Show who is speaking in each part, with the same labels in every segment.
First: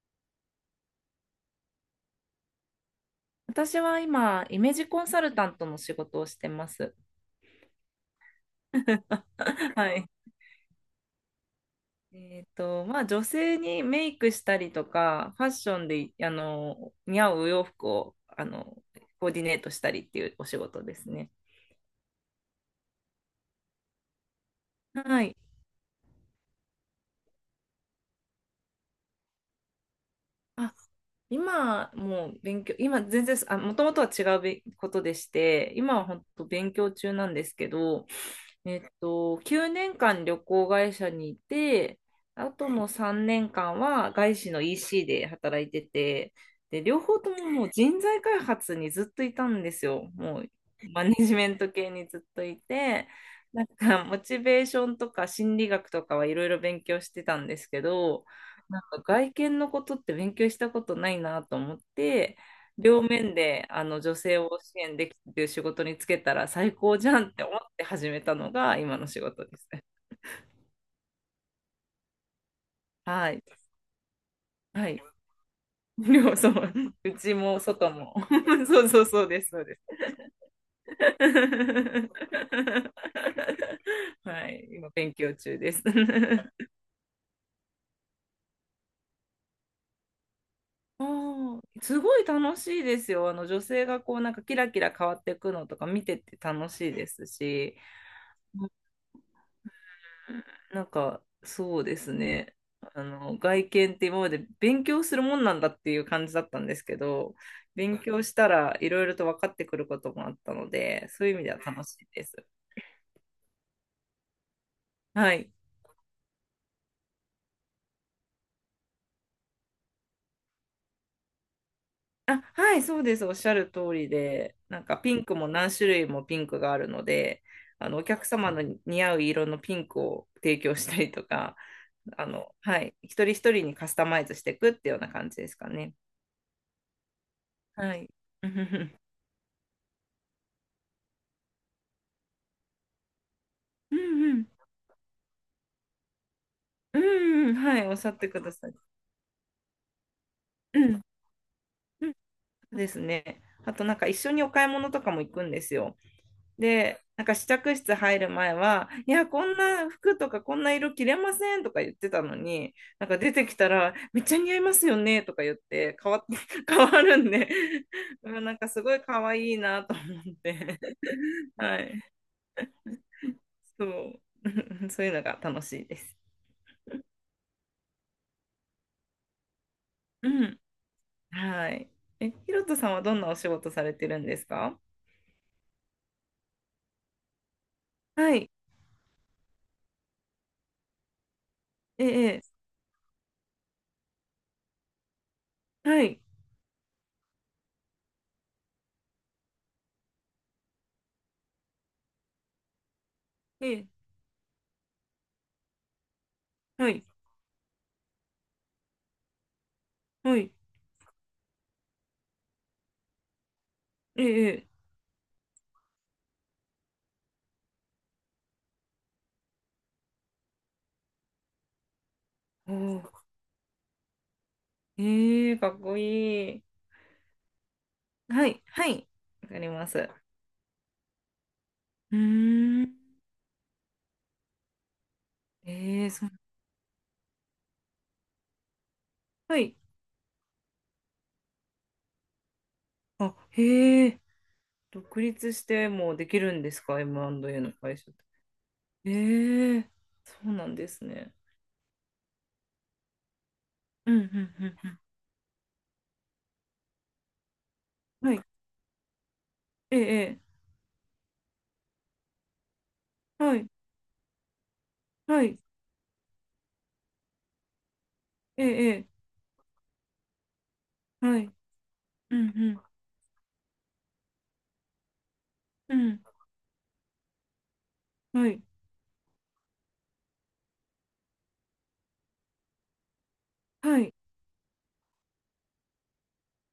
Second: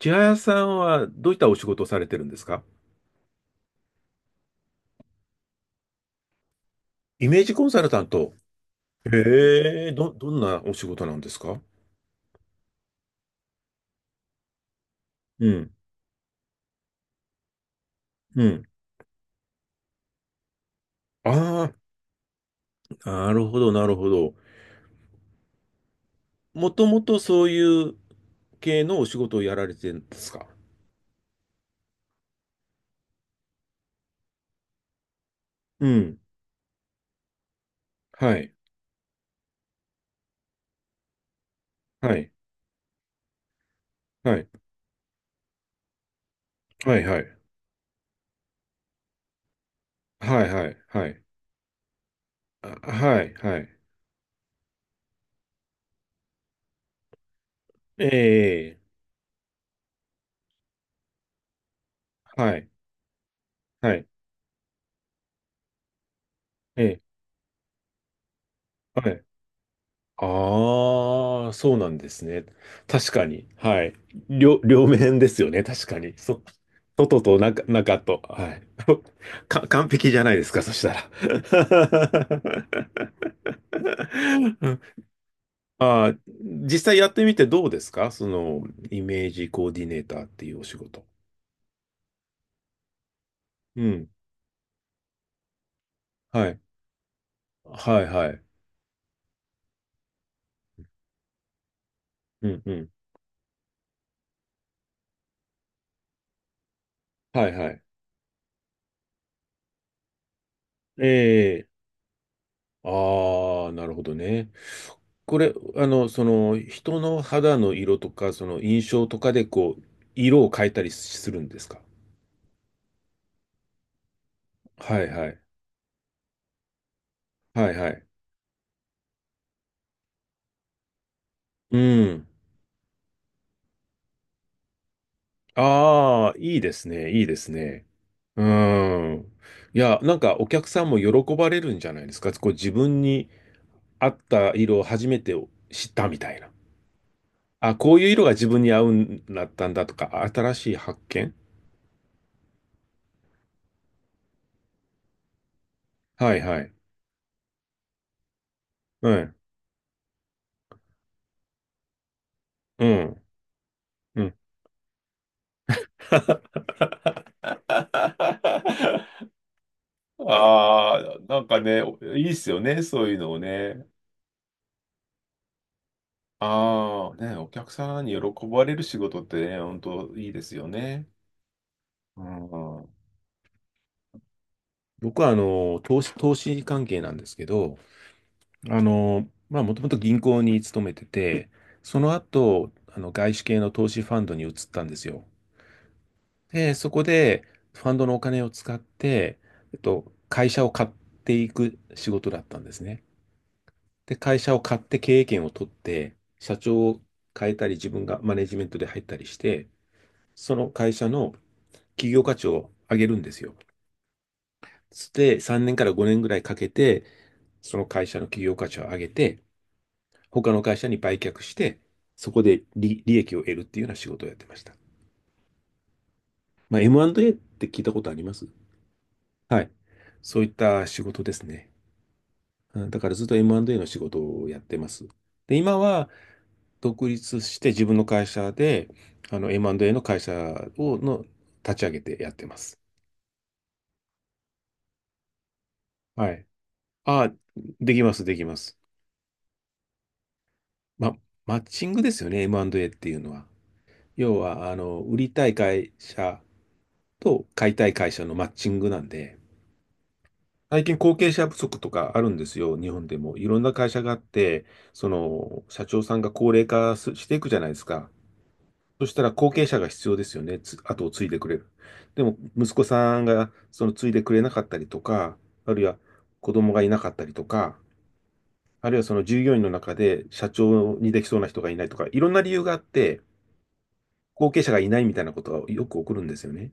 Speaker 1: 千早さんはどういったお仕事をされてるんですか？
Speaker 2: 私は今、イメージコンサルタントの仕事をしてます。
Speaker 1: イメージコンサルタント。へえ、
Speaker 2: はい。
Speaker 1: どんなお仕事なんですか？
Speaker 2: まあ、女性にメイクしたりとか、ファ
Speaker 1: う
Speaker 2: ッ
Speaker 1: ん、
Speaker 2: ションで、似合うお洋服を、
Speaker 1: うん。
Speaker 2: コーディネートしたりっていうお仕事ですね。
Speaker 1: ああ、なるほど、なるほど。
Speaker 2: はい。
Speaker 1: もともとそういう系のお仕事をやられてるんですか？
Speaker 2: あ、今もう勉強、今全然、あ、もともとは違うべことでして、
Speaker 1: う
Speaker 2: 今は
Speaker 1: ん。
Speaker 2: 本当勉強中なんですけど、
Speaker 1: はい、
Speaker 2: 9年間旅行会社にいて、
Speaker 1: はい、
Speaker 2: あとの3年間は外
Speaker 1: はい、
Speaker 2: 資の EC で働いてて、で、
Speaker 1: は
Speaker 2: 両
Speaker 1: い、は
Speaker 2: 方とも
Speaker 1: い、
Speaker 2: もう人材開発にずっといたんですよ。も
Speaker 1: は
Speaker 2: う
Speaker 1: い、はい、
Speaker 2: マ
Speaker 1: は
Speaker 2: ネ
Speaker 1: い、
Speaker 2: ジメント系にずっとい
Speaker 1: あ、
Speaker 2: て、
Speaker 1: はい、は
Speaker 2: なん
Speaker 1: い。
Speaker 2: かモチベーションとか心理学とかはいろいろ勉強してたんですけ
Speaker 1: え
Speaker 2: ど、
Speaker 1: え、
Speaker 2: なんか外見のことって勉強したことないなと思って、
Speaker 1: はい、
Speaker 2: 両面であ
Speaker 1: は
Speaker 2: の
Speaker 1: い、
Speaker 2: 女性を支援できるっていう仕事につけたら最
Speaker 1: え
Speaker 2: 高
Speaker 1: え、
Speaker 2: じゃんって思って始めたのが今の
Speaker 1: は
Speaker 2: 仕
Speaker 1: い。
Speaker 2: 事ですね。
Speaker 1: ああ、そうなんですね。確か
Speaker 2: はい。
Speaker 1: に。はい。両
Speaker 2: はい。
Speaker 1: 面ですよね。確かに。
Speaker 2: そう、う
Speaker 1: 外
Speaker 2: ち
Speaker 1: と
Speaker 2: も
Speaker 1: 中、
Speaker 2: 外
Speaker 1: 中
Speaker 2: も。
Speaker 1: と。はい。
Speaker 2: そうそうそうで す、そうです。
Speaker 1: 完璧じゃないですか、そしたら。
Speaker 2: はい。
Speaker 1: あ
Speaker 2: 今勉強中です。
Speaker 1: あ、実際やってみてどうですか、その、イメージコーディネーターっていうお仕事。
Speaker 2: あーすごい楽しいですよ。あの女
Speaker 1: う
Speaker 2: 性が
Speaker 1: ん。
Speaker 2: こうなんかキラキラ変わっていくのとか見てて
Speaker 1: はい。
Speaker 2: 楽しいですし、
Speaker 1: はい、はい。
Speaker 2: なんか、そうです
Speaker 1: う
Speaker 2: ね。
Speaker 1: ん、うん。
Speaker 2: あの、外見って今まで勉強するもんなんだっていう感じだったんですけど、
Speaker 1: はい、はい。
Speaker 2: 勉強したらいろいろと分かってくることもあったので、そういう意味では
Speaker 1: ええ。
Speaker 2: 楽しいです。
Speaker 1: ああ、なるほどね。
Speaker 2: は
Speaker 1: こ
Speaker 2: い。
Speaker 1: れ、あの、その、人の肌の色とか、その印象とかで、こう、色を変えたりするんですか？
Speaker 2: あ、はい、そうです。おっしゃる通りで、なん
Speaker 1: は
Speaker 2: か
Speaker 1: い
Speaker 2: ピン
Speaker 1: は
Speaker 2: ク
Speaker 1: い。
Speaker 2: も何種類もピンクがあるので、
Speaker 1: はいはい。
Speaker 2: お客様の似合う色のピンクを提供したりとか、
Speaker 1: うん。
Speaker 2: はい、一人一人にカスタマイズしていくっていうような感じですかね。
Speaker 1: ああ、いいですね。いいですね。
Speaker 2: はい。
Speaker 1: う
Speaker 2: うんうんうん。
Speaker 1: ん。いや、なんかお客さんも喜ばれるんじゃないですか。こう自分に
Speaker 2: う
Speaker 1: 合っ
Speaker 2: んうん
Speaker 1: た色を初めて知ったみたいな。
Speaker 2: うん
Speaker 1: あ、
Speaker 2: はい、お
Speaker 1: こ
Speaker 2: っ
Speaker 1: うい
Speaker 2: し
Speaker 1: う
Speaker 2: ゃっ
Speaker 1: 色
Speaker 2: て
Speaker 1: が
Speaker 2: く
Speaker 1: 自
Speaker 2: だ
Speaker 1: 分
Speaker 2: さ
Speaker 1: に
Speaker 2: い。
Speaker 1: 合うんだったんだとか、新しい
Speaker 2: う
Speaker 1: 発
Speaker 2: ん、
Speaker 1: 見。
Speaker 2: うんそうですね。あとなんか一緒にお買い物とかも行くんですよ。
Speaker 1: はいはい。
Speaker 2: で、なんか試着室入る前は、
Speaker 1: う
Speaker 2: いや、
Speaker 1: ん。
Speaker 2: こんな服とかこんな色着れませんとか言ってたのに、
Speaker 1: う
Speaker 2: なんか
Speaker 1: ん。
Speaker 2: 出てきたら、め
Speaker 1: う
Speaker 2: っち
Speaker 1: ん。
Speaker 2: ゃ似合いますよねとか言って、変わって、変わるんで、うんなんかすごい 可愛いなと思って、
Speaker 1: ああ、なん か
Speaker 2: は
Speaker 1: ね、
Speaker 2: い、
Speaker 1: おいいっすよね、そういうのを
Speaker 2: そ
Speaker 1: ね。
Speaker 2: う、そういうのが楽しいです。
Speaker 1: ああ、ね、お客さんに喜ばれる仕事ってね、本当い
Speaker 2: う
Speaker 1: いです
Speaker 2: ん、
Speaker 1: よね。
Speaker 2: はい。
Speaker 1: う
Speaker 2: え、ひろと
Speaker 1: ん。
Speaker 2: さんはどんなお仕事されてるんですか？
Speaker 1: 僕はあの投資関係なんですけど、
Speaker 2: はい、
Speaker 1: あの、まあ、もともと銀行に勤めてて、そ
Speaker 2: え
Speaker 1: の
Speaker 2: え。
Speaker 1: 後、あの外資系の投資ファンドに移ったんですよ。
Speaker 2: はい。
Speaker 1: で、そこでファンドのお金を使って、会社を買っていく仕事だったんですね。
Speaker 2: ええ、
Speaker 1: で、会社を買って経営権を取って、社長
Speaker 2: は
Speaker 1: を
Speaker 2: い。
Speaker 1: 変えたり、自分がマネジメントで入ったりして、
Speaker 2: はい。
Speaker 1: その会社の企業価値を上げるんですよ。
Speaker 2: ええ、ええ
Speaker 1: で、3年から5年ぐらいかけて、その会社の企業価値を上げて、他の会社に売却して、そこで
Speaker 2: おー
Speaker 1: 利益を得るっていうような仕事をやってました。
Speaker 2: ええかっこいい。
Speaker 1: まあ、M&A って聞いたことあります？
Speaker 2: はい。はい。わか
Speaker 1: は
Speaker 2: り
Speaker 1: い。
Speaker 2: ます。う
Speaker 1: そういった仕事ですね。
Speaker 2: ー
Speaker 1: う
Speaker 2: ん。
Speaker 1: ん、だからずっと M&A の仕事をやってます。で、今
Speaker 2: え
Speaker 1: は
Speaker 2: え、そう。
Speaker 1: 独立して自分の会社で、あの
Speaker 2: はい。
Speaker 1: M&A の会社を、の立ち上げてやってます。
Speaker 2: あ、へえ。独立してもで
Speaker 1: は
Speaker 2: き
Speaker 1: い。
Speaker 2: るんですか
Speaker 1: あ、
Speaker 2: ?M&A の
Speaker 1: で
Speaker 2: 会
Speaker 1: き
Speaker 2: 社
Speaker 1: ま
Speaker 2: っ
Speaker 1: す、
Speaker 2: て。
Speaker 1: できます。
Speaker 2: ええ、そうなんです
Speaker 1: ま、
Speaker 2: ね。
Speaker 1: マッチングですよね、M&A っていうのは。
Speaker 2: うん、うん、
Speaker 1: 要
Speaker 2: う
Speaker 1: は、あ
Speaker 2: ん、
Speaker 1: の、売りたい会社と買いたい会社
Speaker 2: うん。は
Speaker 1: の
Speaker 2: い。
Speaker 1: マッチングなんで、
Speaker 2: ええ、
Speaker 1: 最近後継者不足とかあるんですよ、日本でも。い
Speaker 2: ええは
Speaker 1: ろん
Speaker 2: い。
Speaker 1: な会社があって、そ
Speaker 2: はい。
Speaker 1: の、社長さんが高齢化すしていくじゃないですか。
Speaker 2: え
Speaker 1: そ
Speaker 2: え、
Speaker 1: したら後継者が必要ですよね。後を継
Speaker 2: え
Speaker 1: い
Speaker 2: え
Speaker 1: で
Speaker 2: は
Speaker 1: く
Speaker 2: い。
Speaker 1: れる。で
Speaker 2: う
Speaker 1: も、息
Speaker 2: ん、
Speaker 1: 子さんがその継いでくれなかったりとか、あるい
Speaker 2: う
Speaker 1: は
Speaker 2: ん、うん。
Speaker 1: 子供がいなかったりとか、
Speaker 2: はい。
Speaker 1: あるいはその従業員の中で社長にできそうな人がいないとか、いろんな理由があって、
Speaker 2: はい。
Speaker 1: 後継者がいないみたいなことがよく起こるんですよね。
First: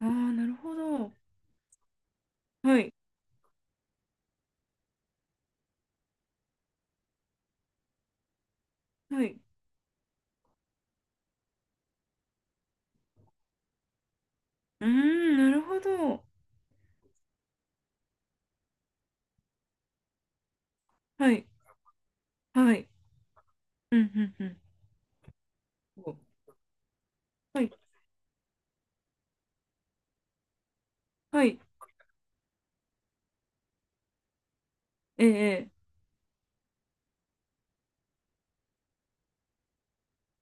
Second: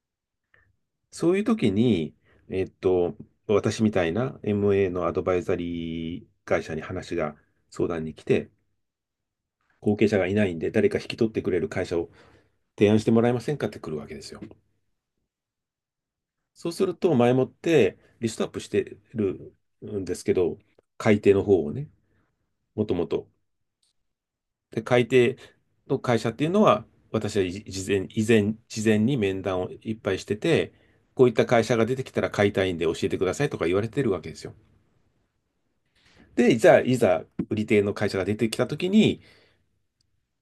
Speaker 2: ああ、なるほど。
Speaker 1: そういう時に、えっ
Speaker 2: はい。
Speaker 1: と、私みたいな MA のアドバイザリー会社に相談に来て、
Speaker 2: はい。
Speaker 1: 後継者がいないんで誰か引き取ってくれる会社を提案してもらえませんかって来るわけですよ。
Speaker 2: うーん、なるほど。
Speaker 1: そうすると、前もってリストアップしてるんですけど、改定
Speaker 2: は
Speaker 1: の
Speaker 2: い。
Speaker 1: 方をね、
Speaker 2: は
Speaker 1: も
Speaker 2: い。
Speaker 1: ともと。
Speaker 2: うんうんうん。
Speaker 1: で、改定の
Speaker 2: お
Speaker 1: 会社っていうのは、私
Speaker 2: はい。
Speaker 1: 事前に面談をいっぱいしてて、こういっ
Speaker 2: は
Speaker 1: た
Speaker 2: い。
Speaker 1: 会社が出てきたら買いたいんで教えてくださいとか言われてるわけですよ。
Speaker 2: ええ。
Speaker 1: で、じゃあ、いざ売り手の会社が出てきたときに、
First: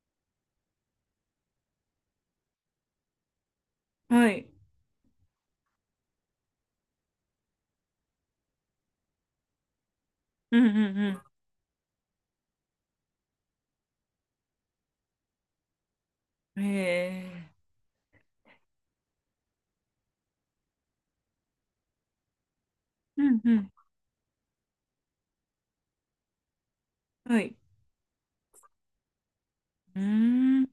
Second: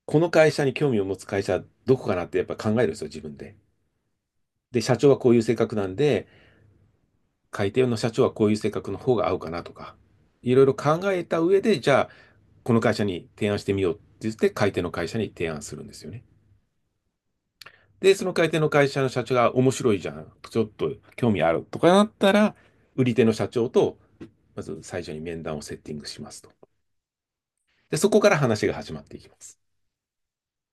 Speaker 1: この会社に興味を持つ会社、どこかなってやっぱ考えるんですよ、自分で。
Speaker 2: はい。
Speaker 1: で、社長はこういう性格なんで、改定の社長はこういう性格の方が合うかなとか。い
Speaker 2: う
Speaker 1: ろ
Speaker 2: ん
Speaker 1: いろ考
Speaker 2: うん
Speaker 1: えた上で、じゃあ、この会社に提案してみようって言って、買い手の会社に提案するんですよね。
Speaker 2: うん。ええ。
Speaker 1: で、その買い手の会社の社長が面白いじゃん、ちょっと興味あるとかなったら、売り
Speaker 2: う
Speaker 1: 手の
Speaker 2: ん
Speaker 1: 社
Speaker 2: う
Speaker 1: 長
Speaker 2: ん。
Speaker 1: と、まず最初に面談をセッティングしますと。
Speaker 2: はい。
Speaker 1: で、そこから話が始まっていきます。
Speaker 2: うーん。じ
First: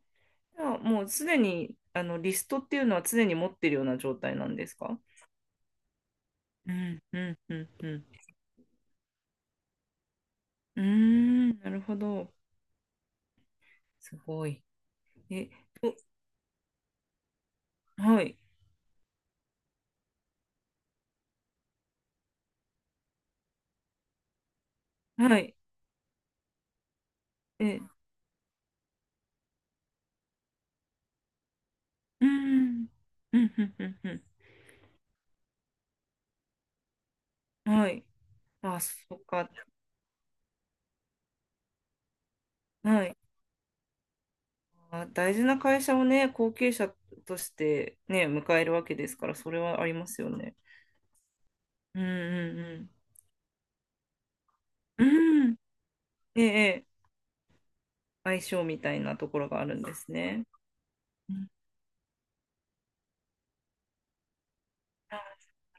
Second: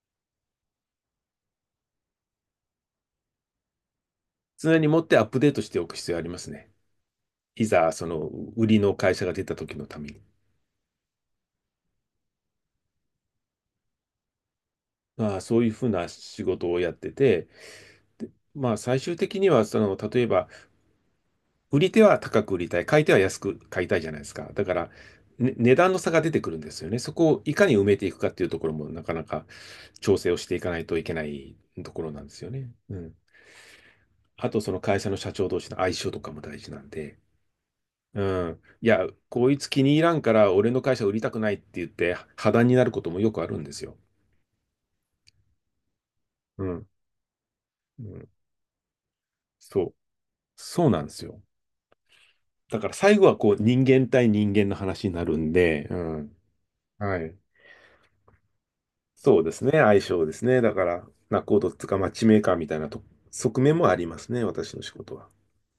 Speaker 2: ゃあもうすでにあのリストっていうのは常に持ってるような状態なんです
Speaker 1: 常に持
Speaker 2: か？
Speaker 1: ってアップデートしておく必要ありますね。
Speaker 2: うんうんう
Speaker 1: い
Speaker 2: んう
Speaker 1: ざ、そ
Speaker 2: ん。
Speaker 1: の売りの会社が出た時のために。
Speaker 2: うーん。なるほど。すごい。
Speaker 1: まあ、
Speaker 2: え、
Speaker 1: そういうふう
Speaker 2: と、
Speaker 1: な仕事をやってて、
Speaker 2: はい。
Speaker 1: まあ、最終的には、その、例えば、売り手は高く売りたい、買い手は安く買いたいじゃないですか。だから、
Speaker 2: は
Speaker 1: ね、
Speaker 2: い。
Speaker 1: 値段の差が出てくるんですよね。そこをいかに
Speaker 2: え、
Speaker 1: 埋めていくかっていうところも、なかなか調整をしていかないといけないところなん
Speaker 2: うー
Speaker 1: ですよね。
Speaker 2: ん。
Speaker 1: うん。
Speaker 2: うんうんうん
Speaker 1: あと、その会社の社長同士の相性とかも大事なんで、
Speaker 2: うん。はい。
Speaker 1: うん。
Speaker 2: あ、
Speaker 1: い
Speaker 2: そ
Speaker 1: や、
Speaker 2: っ
Speaker 1: こ
Speaker 2: か。
Speaker 1: いつ気に入らんから、俺の会社売りたくないって言って、破談になるこ
Speaker 2: は
Speaker 1: と
Speaker 2: い。
Speaker 1: もよくあるんですよ。
Speaker 2: あ、大事な会社をね、後
Speaker 1: う
Speaker 2: 継
Speaker 1: ん。
Speaker 2: 者として
Speaker 1: う
Speaker 2: ね、
Speaker 1: ん。
Speaker 2: 迎えるわけですから、それ
Speaker 1: そ
Speaker 2: はあり
Speaker 1: う。
Speaker 2: ますよね。
Speaker 1: そうなんですよ。
Speaker 2: うんう
Speaker 1: だから
Speaker 2: ん
Speaker 1: 最後はこう人間対人間の
Speaker 2: う
Speaker 1: 話になる
Speaker 2: ん。う
Speaker 1: ん
Speaker 2: ん。
Speaker 1: で、うん。
Speaker 2: ええ、ええ
Speaker 1: はい。
Speaker 2: 相性みたいなと
Speaker 1: そ
Speaker 2: こ
Speaker 1: う
Speaker 2: ろ
Speaker 1: で
Speaker 2: が
Speaker 1: す
Speaker 2: あ
Speaker 1: ね、
Speaker 2: るんで
Speaker 1: 相
Speaker 2: す
Speaker 1: 性で
Speaker 2: ね。
Speaker 1: すね。だから、
Speaker 2: う
Speaker 1: ナ
Speaker 2: ん
Speaker 1: コードっつうか、マッチメーカーみたいなと側面もありますね、私の仕事
Speaker 2: あな
Speaker 1: は。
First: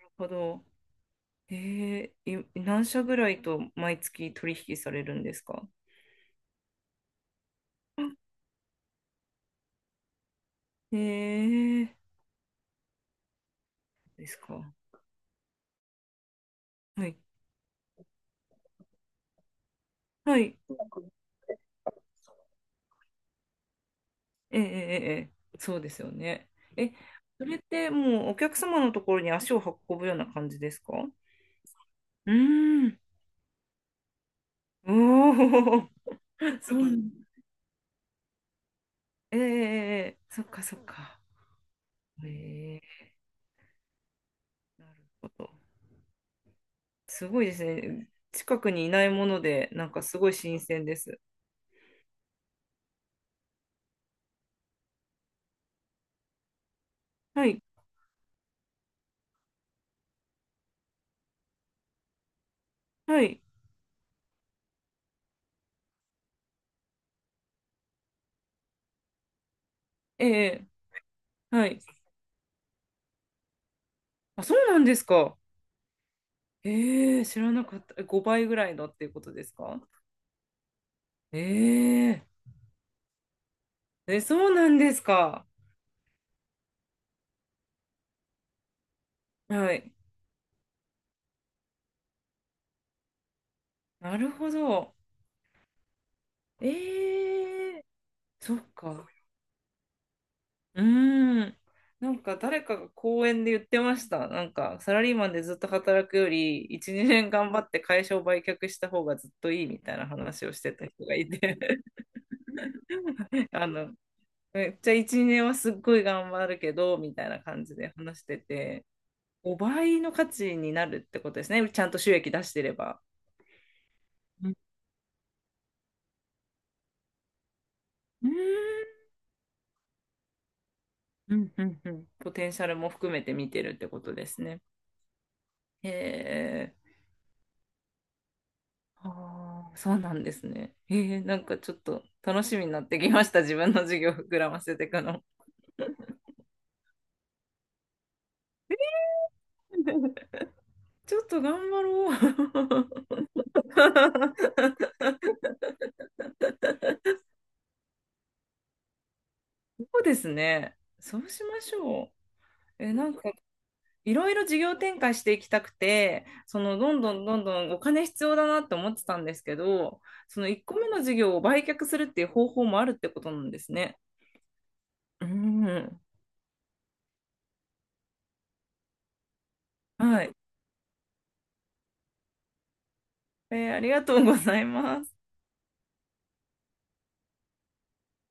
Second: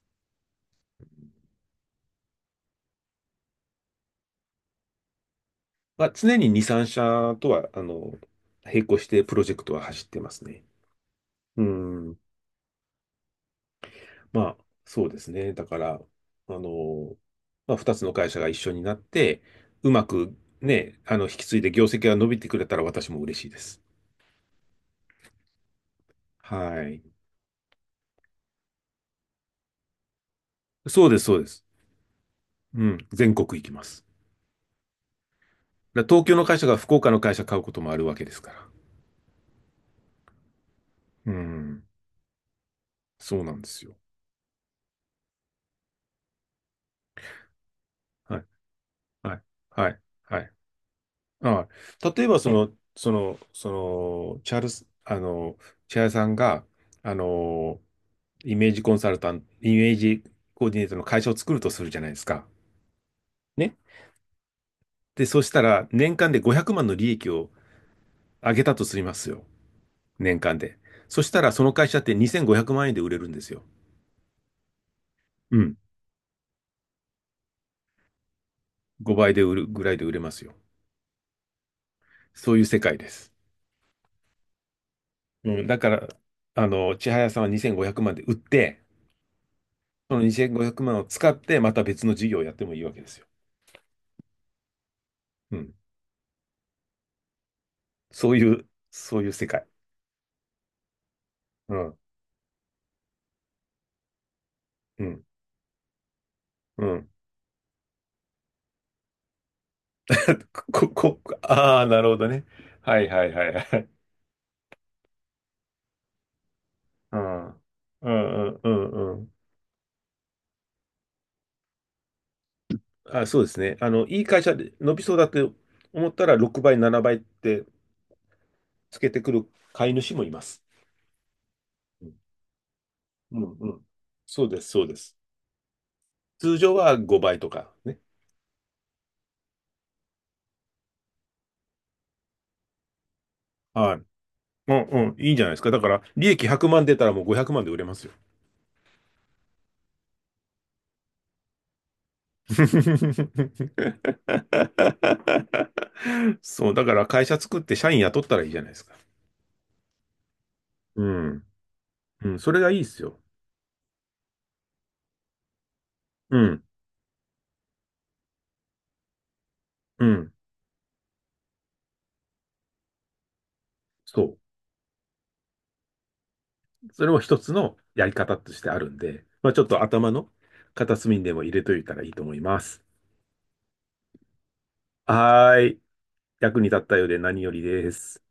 Speaker 2: るほど。ええ、何社ぐらいと毎月取引されるんですか？
Speaker 1: まあ、常に2、3社とは、あの、並行してプロジェクトは走ってますね。
Speaker 2: え
Speaker 1: う
Speaker 2: え、
Speaker 1: ん。
Speaker 2: です
Speaker 1: まあ、
Speaker 2: か。
Speaker 1: そうですね。だから、あ
Speaker 2: は
Speaker 1: の、
Speaker 2: い。
Speaker 1: まあ、2つの会社が一緒になって、うまく
Speaker 2: はい。
Speaker 1: ね、あの、引き継いで業績が伸びてくれたら私も嬉しいです。
Speaker 2: ええ、ええ、ええそうですよね。
Speaker 1: は
Speaker 2: え、
Speaker 1: い。
Speaker 2: それってもうお客様のところに足を運ぶような感じですか？
Speaker 1: そうです、そうです。
Speaker 2: う
Speaker 1: う
Speaker 2: ー
Speaker 1: ん。
Speaker 2: ん。
Speaker 1: 全国行きます。
Speaker 2: おお、
Speaker 1: だから東京の会社
Speaker 2: そ
Speaker 1: が福岡の
Speaker 2: う
Speaker 1: 会社買うこともあるわけですから。
Speaker 2: ええええそっかそっか。
Speaker 1: うん。
Speaker 2: え
Speaker 1: そうなんですよ。
Speaker 2: えなるほど。すごいですね。
Speaker 1: はい。
Speaker 2: 近くにいないも
Speaker 1: は
Speaker 2: の
Speaker 1: い。
Speaker 2: で、な
Speaker 1: は
Speaker 2: ん
Speaker 1: い。
Speaker 2: かすごい
Speaker 1: はい。
Speaker 2: 新鮮です。
Speaker 1: ああ、例えば、その、チャールス、あの、チャールさんが、あ
Speaker 2: はい、
Speaker 1: の、イメージコンサルタント、イメージコーディネートの会社を作るとするじゃないですか。
Speaker 2: はい、
Speaker 1: ね。で、そしたら、年間で500万の利益を上げたとしますよ。
Speaker 2: え
Speaker 1: 年間
Speaker 2: え
Speaker 1: で。そしたら、そ
Speaker 2: は
Speaker 1: の
Speaker 2: い。
Speaker 1: 会社って2500万円で売れるんですよ。
Speaker 2: あ、そうなんですか。
Speaker 1: うん。
Speaker 2: ええ知らなかった。5倍ぐらいのっていうこ
Speaker 1: 5
Speaker 2: と
Speaker 1: 倍で
Speaker 2: です
Speaker 1: 売る
Speaker 2: か？
Speaker 1: ぐらいで売れますよ。
Speaker 2: え
Speaker 1: そういう世界です。
Speaker 2: ええ、そうなんですか。
Speaker 1: うん。だから、あの、千早さんは2500万で売って、
Speaker 2: はい。
Speaker 1: その2500万を使って、また別の事業をやってもいいわけですよ。
Speaker 2: なるほど。
Speaker 1: うん。
Speaker 2: ええそっか。
Speaker 1: そういう世界。
Speaker 2: うーん。
Speaker 1: うん。
Speaker 2: なんか誰かが講演で言ってました。なんかサラ
Speaker 1: う
Speaker 2: リー
Speaker 1: ん。
Speaker 2: マンでずっと働くより
Speaker 1: う
Speaker 2: 1、
Speaker 1: ん。
Speaker 2: 2年頑張って会社を売却した方がずっといいみたいな話 をしてた
Speaker 1: こ、
Speaker 2: 人が
Speaker 1: こ、
Speaker 2: い
Speaker 1: こ
Speaker 2: て
Speaker 1: ああ、なるほどね。はいはいは いは
Speaker 2: あ
Speaker 1: い。
Speaker 2: の、めっちゃ1、2年はすっごい頑張るけどみ
Speaker 1: う
Speaker 2: たいな
Speaker 1: ん。うん
Speaker 2: 感じで
Speaker 1: う
Speaker 2: 話して
Speaker 1: んう
Speaker 2: て、
Speaker 1: んうん。
Speaker 2: 5倍の価値になるってことですね。ちゃんと収益出してれば。
Speaker 1: あ、そうですね。あの、いい会
Speaker 2: う
Speaker 1: 社
Speaker 2: ん
Speaker 1: で伸びそうだって思ったら、6倍、7倍って
Speaker 2: うん
Speaker 1: つけてくる買い主もいます。
Speaker 2: うんうんう
Speaker 1: う
Speaker 2: ん
Speaker 1: ん
Speaker 2: ポテンシャルも含めて
Speaker 1: う
Speaker 2: 見
Speaker 1: ん
Speaker 2: て
Speaker 1: う
Speaker 2: るっ
Speaker 1: ん。
Speaker 2: てことです
Speaker 1: そうで
Speaker 2: ね。
Speaker 1: す、そうです。
Speaker 2: へ
Speaker 1: 通常
Speaker 2: え。
Speaker 1: は5倍とかね。
Speaker 2: ああ、そうなんですね。ええ、なんかちょっと楽しみになってきました。自分の
Speaker 1: は
Speaker 2: 授業膨らま
Speaker 1: い。う
Speaker 2: せ
Speaker 1: ん
Speaker 2: ていく
Speaker 1: うん。
Speaker 2: の。
Speaker 1: いいんじゃないですか。だから、利益100万出たらもう500万で売れますよ。
Speaker 2: ちょっと頑張ろう。
Speaker 1: そう、だから会社作って社員雇ったらいいじゃないですか。
Speaker 2: そうですね。
Speaker 1: う
Speaker 2: そうし
Speaker 1: ん。
Speaker 2: ましょ
Speaker 1: うん、それがいい
Speaker 2: う。
Speaker 1: で
Speaker 2: え、
Speaker 1: す
Speaker 2: なん
Speaker 1: よ。
Speaker 2: かいろいろ事業展開していきたくて、
Speaker 1: う
Speaker 2: そ
Speaker 1: ん。
Speaker 2: のどんどんどんどんお金必要だなって思ってたんですけど、
Speaker 1: うん。
Speaker 2: その1個目の事業を売却するっていう方法もあるってことなんですね。
Speaker 1: そ
Speaker 2: うん。
Speaker 1: う。それも一つのやり方としてあるんで、まあちょっと頭
Speaker 2: は
Speaker 1: の
Speaker 2: い。
Speaker 1: 片隅にでも入れといたらいいと思います。
Speaker 2: ありがとうございます。
Speaker 1: はーい。役に立ったようで何よりです。